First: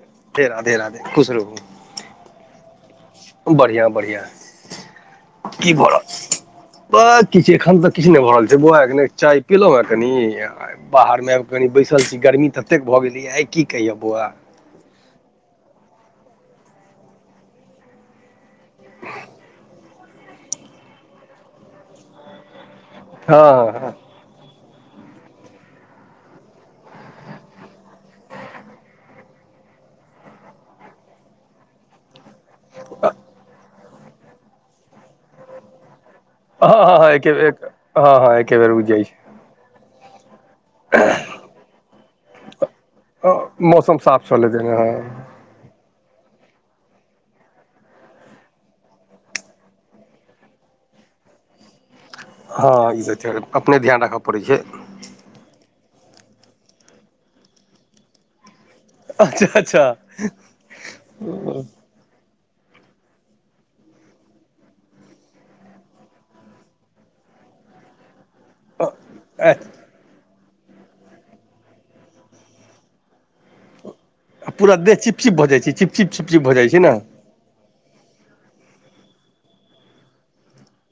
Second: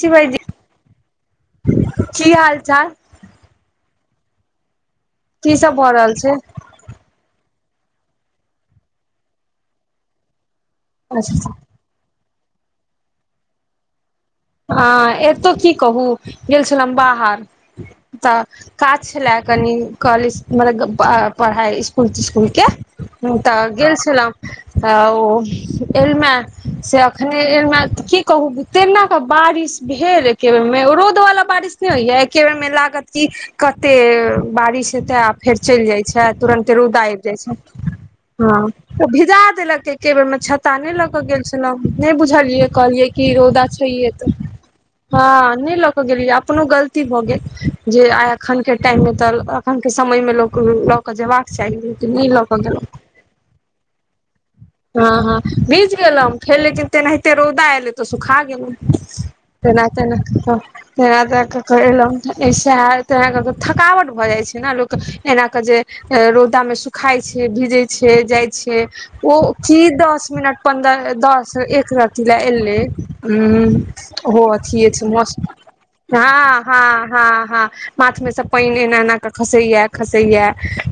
की भाइजी, राधे राधे राधे की हाल- चाल? बढ़िआँ बढ़िआँ, की भऽ रहल छै। बस किछ नै, एखन तऽ किछ नै भ रहल छै, बौआ एखने चाय पिलहुँ कनी बाहरमे आबि कनि बैसल छी, गर्मी ततेक भऽ गेलैए आइ, की कहिय बौआ। हँ एतौ की कहू, गेल छलहुँ बाहर तऽ काज छले कनि कॉलेज, मतलब पढ़ाइ स्कूल तिस्कुलके हुं तऽ गेल हँ छलहुॅं। आ ओ एलमे से अखने एलौहे की कहू तेना बारिश भेल एके बेर मे, रौद वला बारिश नै होइये एके बेर मे लागत की कते ते बारिश हेतै आ फेर चलि जाइ छै आ हँ तुरन्ते हँ रौदा हँ आबि एके जाइ बेर छै, एके हँ बेर उगि जाइ भिजा देलक ए के बेर मे छाता नै ल क गेल छलहु, नै बुझलिये कहलियै कि छै रौदा छै मौसम साफ तऽ छलै तेने हँ नै ल के गेलियै अपनो गलती भऽ गेल जे आइ एखन के टाइम मे तऽ अखन के समय मे लोक लऽ कऽ जेबाक चाही लेकिन नै लऽ कऽ हँ ई गेलहुं। तऽ छै अपने ध्यान राखऽ पड़ै छै। हँ हँ भीज गेलहुं फेर लेकिन तेनाहिते रौदा एले तऽ सुखा गेलहुं। अच्छा तेना- अच्छा तेना कऽ कऽ तेना-तेना कऽ क एलहुं। सेहे त ऐना कऽ के थकावट भऽ जाइ छै ने लोक के, एना कऽ जे रौदा मे सुखाइ छै, भीजै छै, जाइ छै ओ की दस मिनट पन्दह दस एक रति ले एलै, उम्म ओहो पूरा अथिये देह छै चिपचिप मौसम भऽ जाइ छै चिपचिप चिपचिप भऽ हँ जाइ छै ने हँ हँ हं। माथ में से पानि एना- एना क खसैया- खसैया।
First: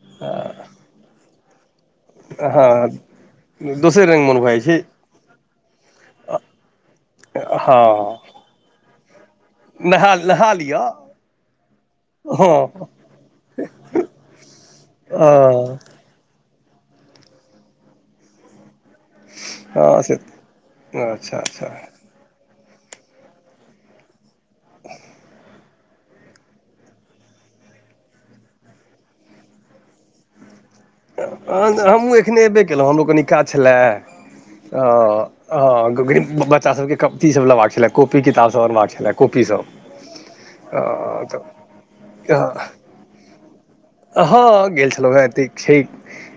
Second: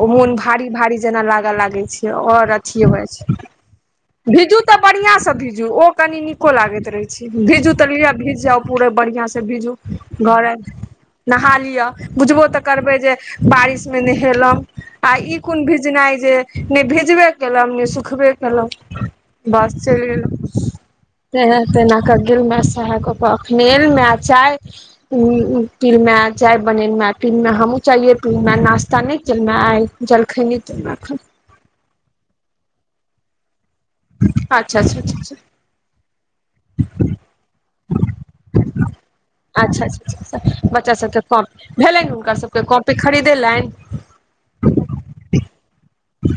ओ मोन भारी -भारी जेना लागऽ लागै छै और अथिये भ जाय छै। दोसर नै। भीजू तऽ बढ़िया स भीजू ओ कनी नीको लागैत रहेै छै, भीजू तऽ लिअ हँ भीज जाउ। पूरा बढ़िया से भीजू नहा घर नहा आबि लिअ नहा लिअ बुझबो तऽ हँ करबै जे बारिशमे नहेलहुँ। आ ई कोन हँ भीजनाइ जे नै भीजबे केलहु ने सुखबे केलहुं। बस हँ चल से अच्छा नहा अच्छा सोना के गेल सैह गप। तऽ एखने एलौं आ चाय पीनमे चाइ बनेलउ पीमे हमहुँ चाये पीलौ नास्ता नै केलहु आय जलखै नै केलहु अखन हँ हमहूँ एखने एबे केलौ हमरो कनी काज छेल्लए। अच्छा अच्छा अच्छा हँ अच्छा। हँ [unintelligible] हँ बच्चा सबके कप थि सब लेबाक छेल्ला कॉपी किताब सब अनबाक छेल्ला। अच्छा -अच्छा बच्चा सबके कॉप तऽ भेलैनि हुनका सबके कॉपी खरीदेलैनि? हँ गेल छेलौ हेँ एतेक छै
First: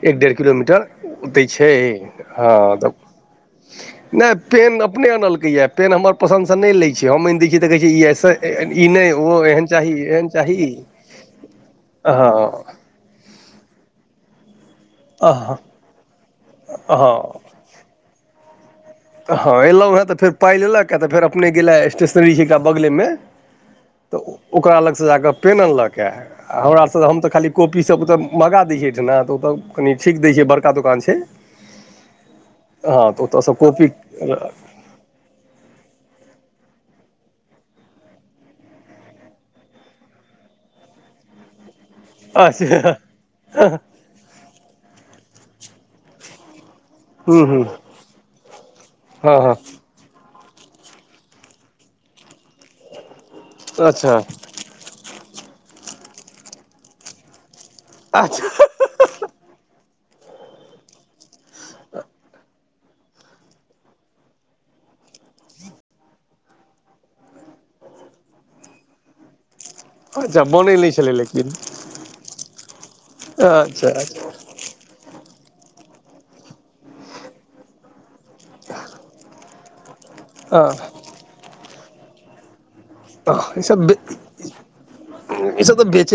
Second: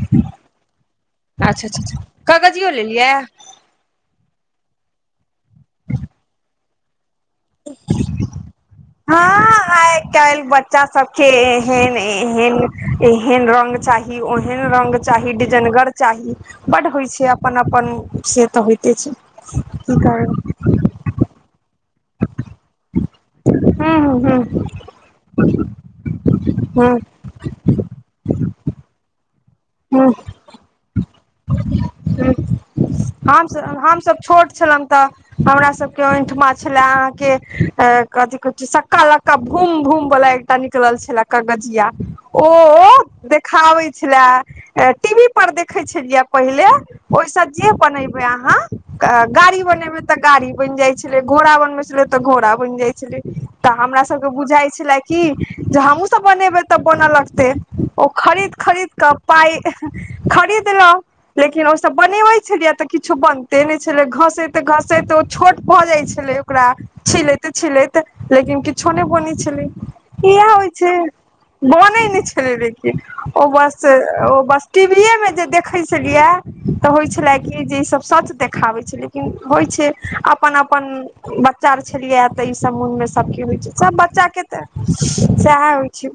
एक डेढ़ किलोमीटर। एतै अच्छा छै अच्छा हँ कागजियो तब। लेलियै नै पेन अपने आनलकैये पेन हमर पसन्दसँ नै लै छै हम अइन दै छियै तऽ कहै छै ई अइसा तऽ एलियै ने हँ आय कैल्ह बच्चा सबके एहन- एहन। एहन रंग चाही ओहेन रंग - चाही हँ डीजनगर चाही बड होय छै हँ अपन -अपन से तऽ होय - [unintelligible] किएक तऽ फेर अपने गेलए स्टेशनरी जेका बगले मे। हूँ तऽ हूँ हूँ ओकरा लगसँ जा कऽ पेन अनलक ए हमरा हूँ सँ हम तऽ खाली। कॉपी सब तऽ मँगा दै छै एहिठिना तऽ ओतऽ। कनि हूँ ठीक दै छै बड़का दुकान छै हँ ओतऽ सँ कॉपी। सब छोट छेलैन तऽ। हमरा सबके ओहिठमा छेल्ला आहाँ के कथि कहै सक्का लक्का भूम -भूम बला एक। तऽ निकलल छेल्ला कगजिया ओ अच्छा देखाबै। छेल्ला ए टी बी पर देखै छेलियै पहिले। ओहिसँ हूँ हूँ जे बनेबै अहाँ, हँ हँ गाड़ी बनेबै तऽ गाड़ी बनि जाइ छलै, घोड़ा बनबे छलै तऽ घोड़ा बनि जाइ छलै, तऽ हमरा अच्छा सब के बुझाई छले की जे हमहूँ सब बनेबै तऽ बनऽ लगतै, ओ खरीद- अच्छा खरीद कऽ। पाइ खरीदेलऊं। लेकिन ओसभ बनेबै छलियै तऽ किछो बनिते नहि छलै, घसैत- घसैत छोट भऽ जाइत छलै ओकरा, छीलैत- छिलैत लेकिन किछो नहि बनै छलै। अच्छा इए होइ बनै नहि छै, छलै लेकिन बने नै छले लेकिन ओ बस अच्छा अच्छा ओ बस टीवीए मे जे देखे छलियै, तऽ होइ छले की जे ई सब सच देखाबै छै, लेकिन होइ छै, अपन- अपन बच्चा आर छलियै तऽ ई सब मन में सब हँ के होइ छै, ईसभ सब बच्चा के तऽ सएह होइ छै।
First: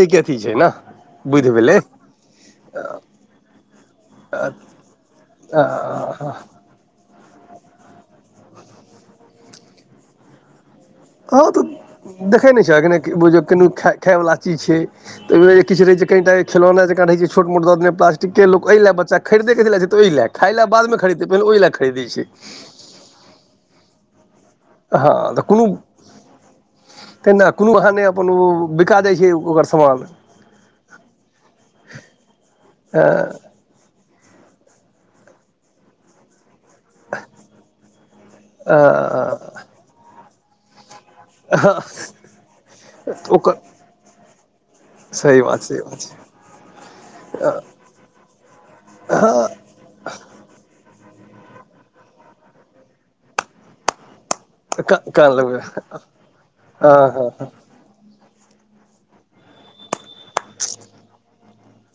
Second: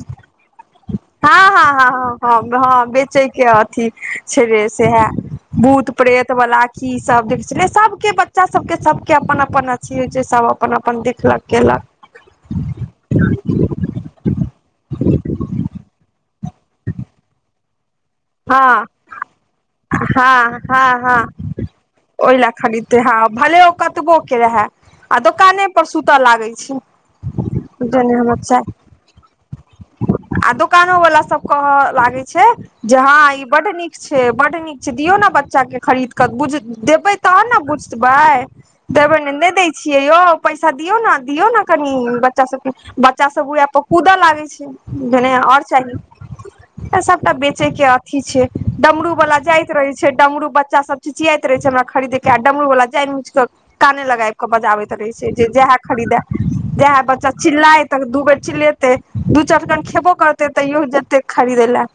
बुइध भेलै। हं -हँ बेचे के अथी छैले सैहे, भूत- प्रेत वाला। राखी सब देखे छलै, सबके बच्चा सब के सबके अपन- अपन अथी हो छै सब अपन अपन देखलक हँ तऽ केलक देखै नै छ, अखनै कियो बुइझ कनि खै खाय वला चीज छै, तऽ ओ जे किछ रहय छै, कनिटा के खेलौना जेकाँ रहै छै छोट- मोट दऽ देने प्ला ते हँ लोक एहि ले बच्चा खरीदे के लए, खाय हँ ले बाद हँ मे हँ खरीदे छै, पहिने ओहि ले खरीदै छै। ओहि खरीदते हैं भलै ओ कतबौ के रहे। हँ तऽ कोनो। तेना कोनो बहाने बुझलियै अपन हमर ओ चाय बिका जै छै ओकर सामान। आ दोकानो वाला सब कह लागे छै, जे अ हँ ई बड नीक छै बड नीक छै, दियौ ने बच्चा के खरीद बुझ देबै तहन ने बुझबै, अ देबै नै दै छियै यौ। पैसा दियो ने दियो ने कनि, बच्चा सब के बच्चा सब ओकर उहै पर कूदऽ लागे छै। जने सही बात आओर सही चाही, बात छै त सबटा बेच के अथी छै, डमरू वाला जाइत रहै छै छै डमरु बच्चा सब चिचियाइत रहे छै, हमरा खरीदे के आ डमरु वाला जैन बुइझ के कान लगाय बजाबैत रहै छै, कान जे लगबै जैहे खरीदे हँ जैह हँ बच्चा चिल्लाइत तऽ दू बेर चिलेते, दू चटकन खेबो करते, तैयो जेते खरीदे लऽ।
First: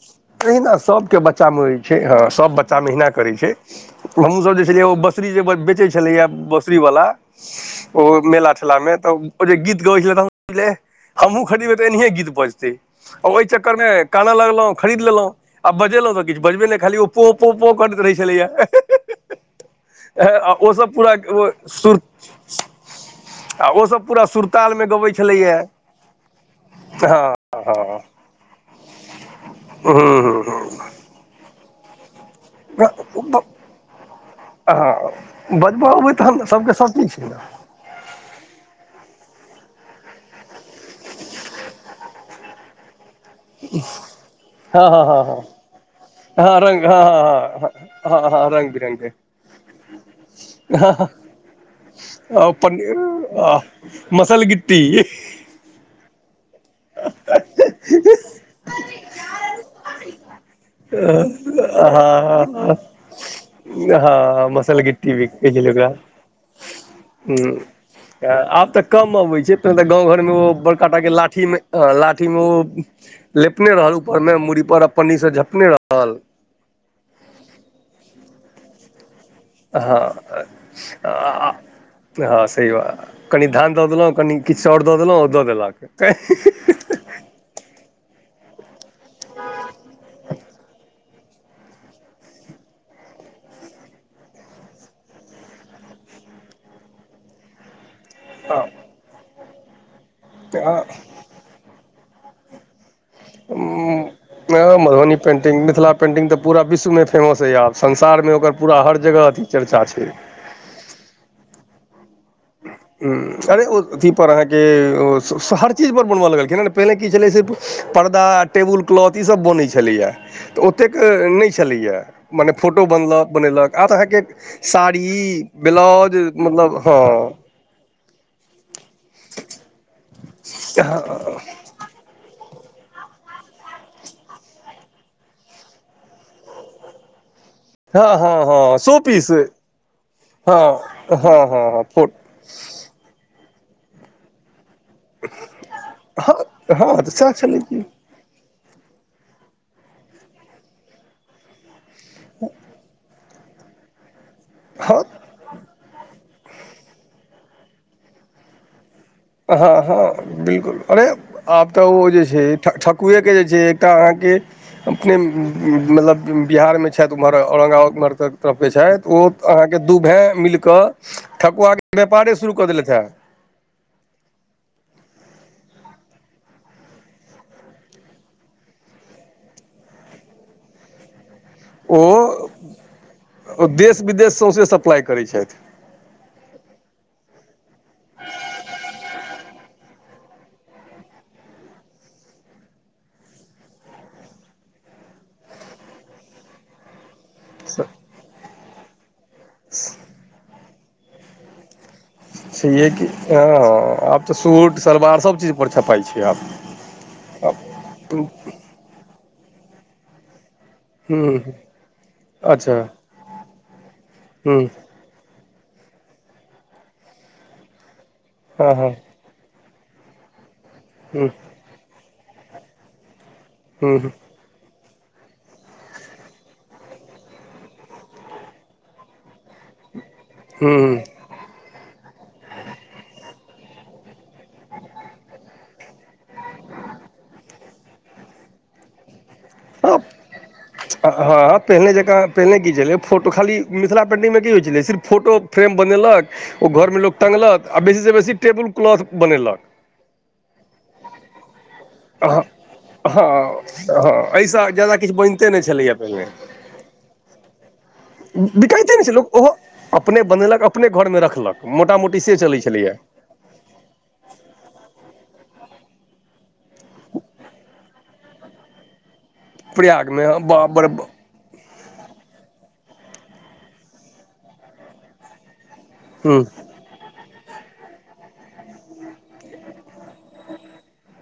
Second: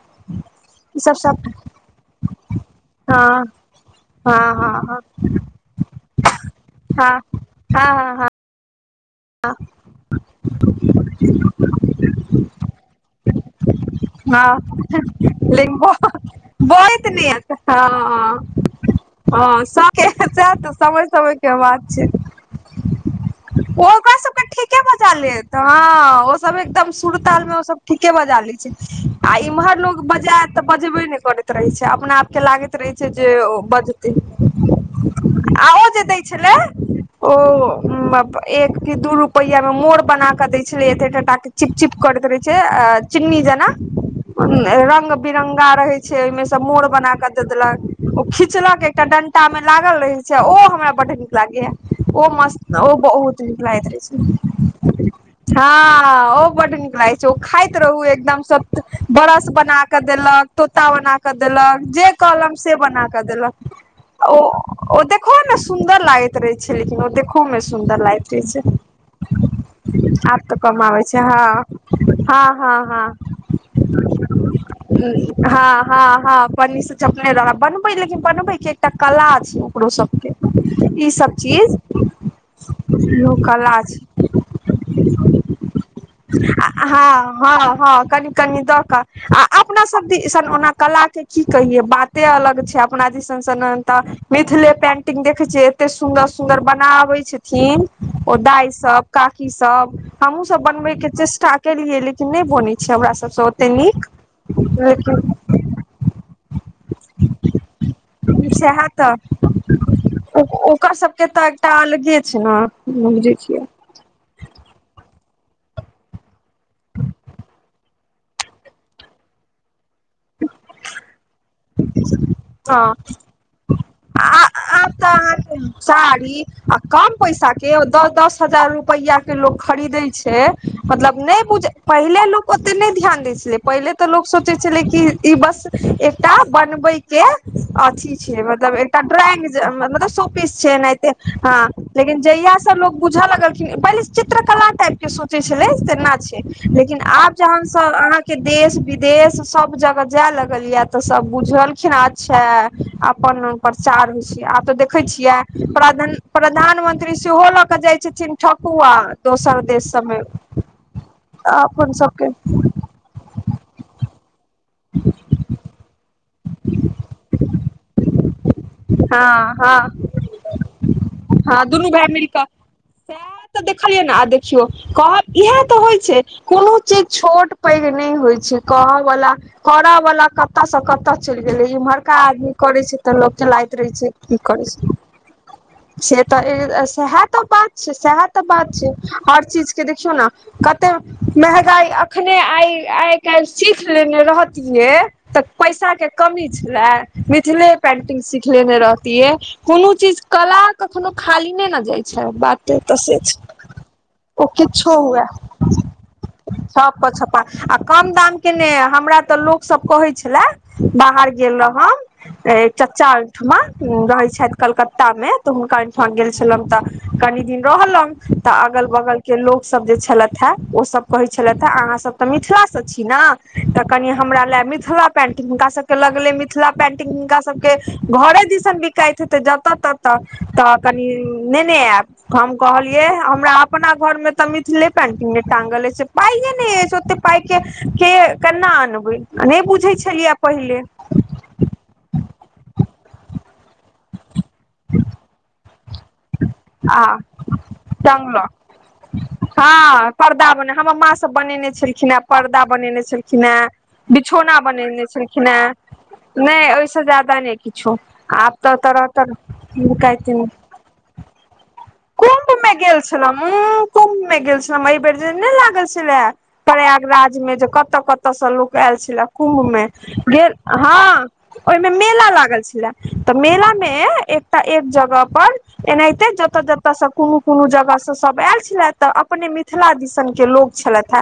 एहिना सभके बच्चामे होइ छै, हँ सभ बच्चा एहिना करै हँ छै। हँ हमहूँसभ जे छलियै ओ हँ बोंसरी जे बेचैत छलैए बोंसरीवला। हँ हँ ओ हँ हँ मेला ठेला मे तऽ। ओ जे गीत गबैत छलै त हम हमहूँ खरीदबै तऽ एनायए गीत बजतै आ ओहि चक्कर मे कानऽ हँ लगलौं। खरीद लेलहुँ आ लेकिन बजेलहुँ तऽ किछ बजबे नहि खाली ओ बहैत पों- पों करैत रहै हँ छलैएा हँ सबके सएह तऽ ओसभ समय पूरा समय ओ के बात सुर छै आ ओ सब पूरा सुरताल में ले तऽ हँ ओ सब एकदम हँ सुरताल में ओ सब हँ ठीके बजा लै छै। आ इम्हर लोग हूँ बजात हूँ तऽ बजबे ने करैत रहे छै अपना के लागैत रहै छै जे ओ बजतै। हँ आ ओ बजबऽ जे अबै दै तहन ने छलै सभके सभ चीज छै ने ओ एक कि दू रूपया में मोड़ बना के देय छले एते टा- टा के चिपचिप करैत रहै रहे छै चिनी जेना हँ रंग हँ हँ बिरंगा रहै छ छै, ओहिमें हँ से हँ रङ्ग मोड़ हँ बना के दऽ हँ देलक हँ ओ हँ हँ रङ्ग खीचलक एकटा बिरङ्गके डंटा में लागल रहे छै, ओ हमरा हँ बड न क लागैया ओ हँ मस्त पन्नी ओ बहुत निक लागत रइह मसल गिट्टी छै। हँ ओ बड़ नीक खाइत रहु एकदम सब ब्रश बना क देलक तोता बना क देलक जे कहलम से हँ बना कऽ देलक। ओ हँ मसल - ओ गिट्टी भी देखहो कहै ने छलै ओकरा सुन्दर लागैत रहे छै, लेकिन ओ देखहो हूँ मे सुन्दर लागैत रहै छै आब तऽ कम अबैत छै, तऽ गाँं घर मे आब ओ तऽ कम बड़का टा आबै के छै हँ लाठी में लाठी में ओ हँ हँ लेपने रहल ऊपर मे मूड़ी पर, पनी से झपने रहल ह पनी से झपने रहल, बनबे लेकिन बनबे के एकटा कला छै। ओकरो हँ सबके ईसभ चीज। हँ सही बात कनि धान कला दऽ छै देलहुँ, कनि किछु और दऽ देलक ओ दऽ देलक। हँ- हँ- हँ कनि- कनि दऽ कऽ आ अपना सब दिसन ओना कला के की कहिए बाते अलग छै, अपना दिसन तऽ मिथिले पेंटिंग देखे छियै एते सुंदर- सुन्दर बनाबेत थिन ओ दाय सब काकी सब हमहु सब बनबै के चेस्टा केलियै लेकिन नहि बनै छै हमरा सबसँ ओते नीक। मधुनी लेकिन पेन्टिङंग मिथिला पेन्टिंग तऽ पूरा विश्व में फेमस अइए आब संसारमे ओकर पूरा सएह हर तऽ जगह चर्चा छै। ओकर सबके तऽ एकटा अलगे छै ने। ह बुझै छियै अरे ओ अथीपर आहाँ के ओ से हर चीज पर बनब लगलखिन पहिले की छले से परदा टेबुल क्लॉथ ईस बनै छलैएा तऽ ओतेक नहि छलैएा मने हँ फोटो बनलक बनेलक आब अहाँके आ आब साड़ी तऽ अहाँके ब्लाउज मतलब हँ केओ दस दस हजार रुपैआ के लोकोग खरीदै छै मतलब नहि बुझ पहिले लोक ओते नहि ध्यान दै छलै, पहिले तऽ लोक सोचै छलै कि ई-ई बस एकटा बनबै के हँ अथी हँ छै मतलब हँ शो एकटा पीस ड्रॉइंग मतलब शो पीस छै एनैहते। हँ लेकिन जहिया सब लोग बुझऽ लगलखिन पहिले चित्रकला टाइप के सोचै छलै तेना हँ छै हँ लेकिन तऽ सएह आब छलै जहन कि सॅं के देश विदेश सब जगह जाय लगल ये तऽ सब बुझलखिन अच्छा आ अपन प्रचार होइ छै, आब तऽ देखे हँ छियै प्रधान - प्रधानमंत्री सेहो लऽ कऽ जाइ छथिन ठकुआ। दोसर हँ- देश सबमे हँ बिल्कुल अरे आब त अपन ओ जे सबके छै ठ कुएके जे छै एकटा अहाँके अपने मतलब बिहारमे छथि ओम्हर औरङंगाबाद ओम्हरके तरफके छथि ओ हँ अहाँके हँ दू भाय मिल कऽ हँ दुनू ठकुआके भाय मिल व्यापारे शुरू कऽ देलथि हे। सएह तऽ देखलियै ने आ देखियौ कहब इएह तऽ होइ छैय। कोनो चीज छोट पैघ नहि होइत छैय कहयवला, करयवला कतयसँ कतय चलि गेलै इम्हरका आदमी ओ करै छैय तऽ लोक लागैत रहै देश छैय विदेश की करै सौँसे छैय कि सप्लाइ करै छथि नइ। से तऽ सएहा तऽ बात छैय सएहा तऽ बात छैय हर चीजके देखियौ न कते महगाई अखने आइ, आइ काइल सीख लेने रहत तऽ पैसा के कमी छला मिथिले पेंटिंग सिखलेने रह ते कोनो चीज कला कखनो खाली ने न जाय अच्छा बाते छैहे त कि से हँ छैय आब तऽ ओ सूट किछो सलवार हुए। सभ चीजपर छपाइ छै आब छ प छप्पा आ कम हूँ दाम के ने हमरा तऽ लोकसभ कहै छला बाहर हूँ गेल रहौं एक अच्छा चचा ओयठमा रहै छथि हूँ कलकता ता मे तऽ हुनका ओइठमा गेल छलहुॅं तऽ कनी दिन रहलहुं तऽ हँ अगल हँ बगल के लोकसभ जे छलथि हा ओसभ कहै हूँ छलथि हा अहाँसभ तऽ मिथिलासँ छी न हूँ कनि हूँ हमरा ले मिथिला पेंटिंग हुनका सब के लगले मिथिला पेंटिंग हुनका सबके घरे दिसन बिकाइत हेेतय जतऽ ततऽ तऽ तऽ हूँ कनि नेेने आयब। हम कहलियै हमरा अपना घरमे तऽ मिथिले पेंटिंग नहि टाँगल अछि से पाइए नहि अछि ओतेक पाइके के कना अनबै नहि बुझै हँ छलियै पहिले। हँ पहिने जकाँ पहिने की छलै फोटो खाली मिथिला पेन्टिगमे की होइत छलै सिर्फ फोटो फ्रेम बनेलक ओ घरमे आ लोक टङ्गलक आ बेसीसँ बेसी टंगलक टेबुल क्लॉथ बनेलक। हँ पर्दा बने हमर माँ सब बनेने छल खिन हेँ, हँ पर्दा बनेने हँ छलखिन हेँ, हँ बिछौना एहिसँ ज्यादा बनेने किछु छलखिन बनिते नहि हेँ छलैए पहिने नहि जदा नहि किछु आब तऽ बिकाइते नहि छै तरह-तरह लोक ओहो अपने बनेलक अपने घरमे रखलक मोटा मोटी से चलै छलैया। उन्ह्ह् कुंभ मे गेल छलहु एहि बेर जे नहि लागल छलैये प्रयागराजमे जे कतऽ कतऽसँ लोक आयल छले कुम् मे प्रयागमे गे, बड़ हूँ हँ ओहिमे मेला लागल छलै तऽ मेलामे एकटा एक जगह पर एनाहिते जत ततऽ ओतयसँ कोनो-कोनो जगहसँ सभ आयल छला तऽ अपने मिथिला दिसनक के लोक छलथि हा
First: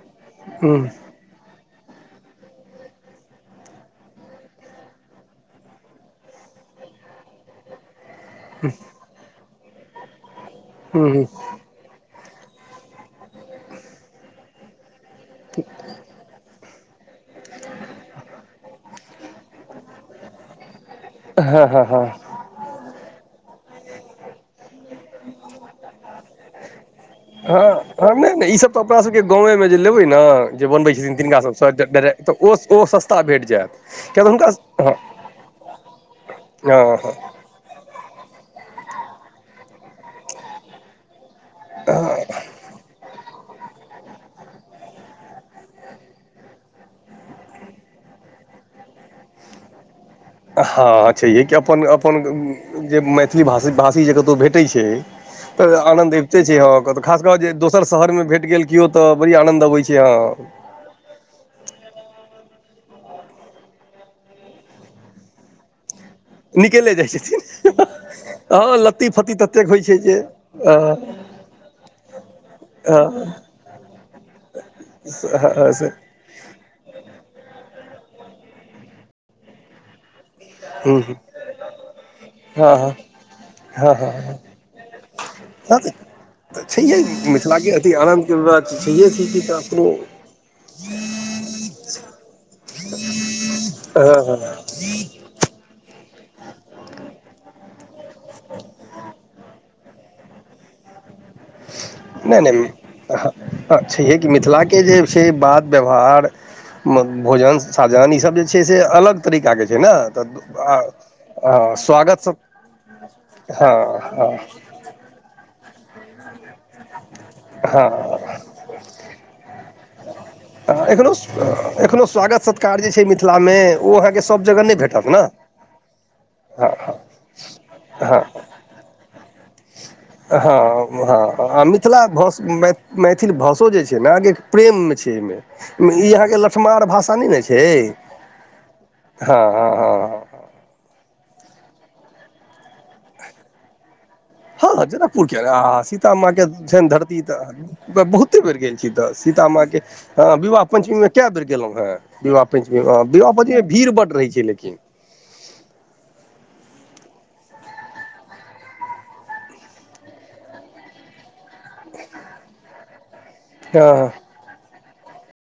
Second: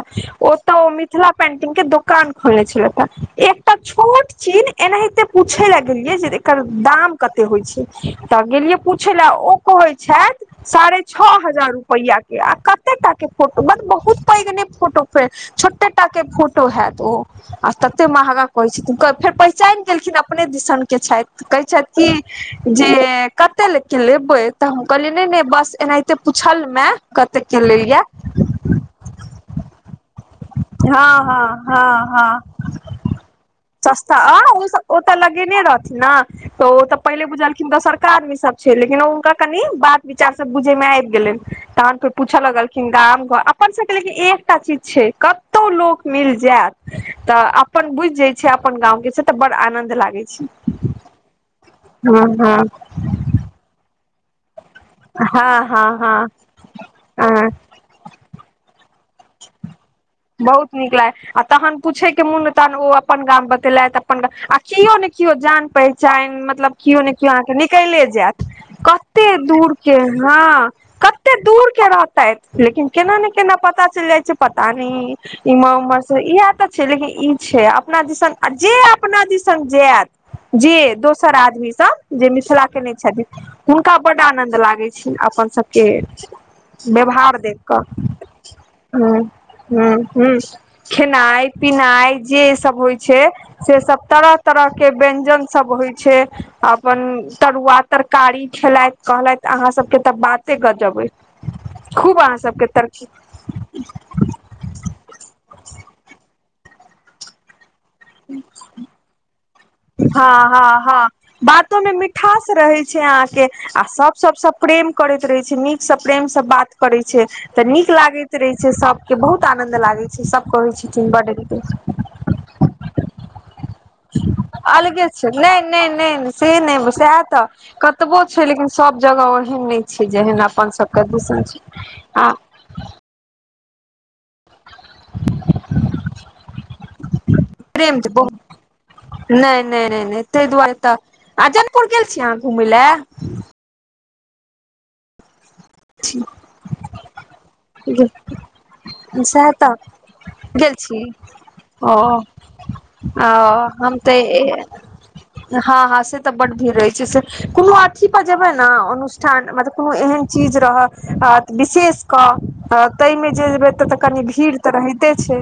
ओतऽ हूँ ओ मित मिथिला पेंटिंगके दोकान खोलने छलैथहा, एकटा छोट छीन एनाहिते पूछैला गेलियै जे एकर दाम कते होइ छैय तऽ गेलियै पूछय लऽ ओ कहै छैय साढ़े हूँ छह हजार रुपआके आ कते टा के फोटो बहुत पैघ नइ फोटो फ छोटे के फोटो हयत ओ आ तते महगा कहै छैय फेर पहिचान गेलखिन अपने दिसन के छैथ, कहै हँ हँ हँ छथि कि जे कते के लेबै तऽ हम कहलियै नहि- नहि बस एनाहिते पूछलहु हां। हँ नहि -नहि ई सब तऽ अपना सबके गाँवेमे जे लेबै ने जे बनबै छथिन हँ तिनका हँ सबसँ हँ ड हँ डायरेक्ट ओ ओ सस्ता भेट जायत सस्ता किएक तऽ अ हुनका ओ ओ तऽ लगेने रहथिन ने तऽ ओ हँ तऽ पहिले हँ बुझलखिन दोसरका आदमी सब छैय लेकिन ओ हुनका कनि बात विचारसँ बुझे में आबि गेलनि तहन फेर पूछऽ लगलखिन गाम अपन सबके लेकिन एकटा चीज छैय कतौ लोक मिल जायत तऽ अपन बुझि जाय छैय अपन गाँंवके छैय तऽ बड़ आनंद लागय छैय। हँ छैहे कि हँ अपन-अपन जे मैथिली भाषी जे कतहु भेटैत छैय हँ तऽ हँ आनन्द हँ अबिते छैय खास क कऽ हँ जे दोस्त दोसर शहरमे भेट गेल केओ तऽ बड़ी आनंन्द अबैत छै हॅं। बहुत नीक लागे आ तहन पूछे के मन तहन ओ अपन गाम बतेलथि अपन गाम आ केओ ने केओ जान पहिचान मतलब निकले कियो ने जाइ कियो अहाँके छथिन निकैले जायत हँ लत्ती कते फत्ती ततेक दूर होइ के छै जे हॅं हँ कते दूर के रहतैथ लेकिन केना ने केना पता चलि जाइ छै पता न हँ इम्हर उम्हर से इहेए तऽ छै लेकिन ई छै अपना दिसन आ जे अपना दिसन जायत जे दोसर आदमी सब जे मिथिला हँ के नै छथिन हँ हुनका हँ बड्ड आनन्द लागैत छनि अपन सभके हँ व्यवहार देखि कऽ। के बात त छैेहे छै कि तऽ अपनो हूॅं खेनाइ पिनाइ जे सब होइ छै से सब हँ तरह हँ तरह के व्यंजन सब होइ छै अपन तरुआ तरकारी खेलथि कहलथि अहा सब के तऽ बाते गजब अइ। खूब अहाँ सबके तरकी आ छैहे कि मिथिलाके जे छै बात व्यवहार भोजन साजन ई सब जे छै से अलग तरीकाके छै ने तऽ हँ हँ हँ हँ बातो मे स्वागत सब मिठास रहै छै आ अहाके हँ आ सब हँ सबसँ प्रेम करैत रहै छै नीकसँ प्रेमसँ बात करै छै। तऽ नीक हँ लागैत रहै छै सबके बहुत आनंद लागै छै सब कहै एखनो छथिन बड्ड नीक एखनो स्वागत सत्कार जे छै मिथ ला में ओ अहां के सब जगह नहि अलगे भेटत ने छै नहि नहि नहि नहि से हँ नहि सेहेए तऽ हँ कतबो छै लेकिन सब जगह ओहेन नहि छै जेहन हँ अपन सबके दिसन हँ छै आ मिथिला आ भाषा मैथिल भाषो जे छै ने अहाँके प्रेम छै अय मे ई अहाँके लठमार भाषा नहि ने छै। प्रेम बहुत हँ हँ हँ तहि दुआरे तऽ आ जनपुर गेल छीयै अहाँ घुमय लए? हँ हॅं जनकपुर किया नहि आ सीता माँ के छनि धरती तऽ बहुते बेर गेल छी तऽ सीता सएह माँ तऽ के हँ विवाह गेल पंचमी छी मे कए बेर गेलहुँ हे ओ विवाह पंचमी मे हँ विवाह ओ पंचमी मे भीड़ हम बड्ड तऽ रहै छै लेकिन हँ हँ से तऽ बड्ड भीड़ रहै छै से कोनो अथी पर जेबै ने अनुष्ठान मतलब कोनो एहन चीज रहत विशेष क तहिमे जे जेबै तऽ हँ कनि भीड़ तऽ रहिते छै।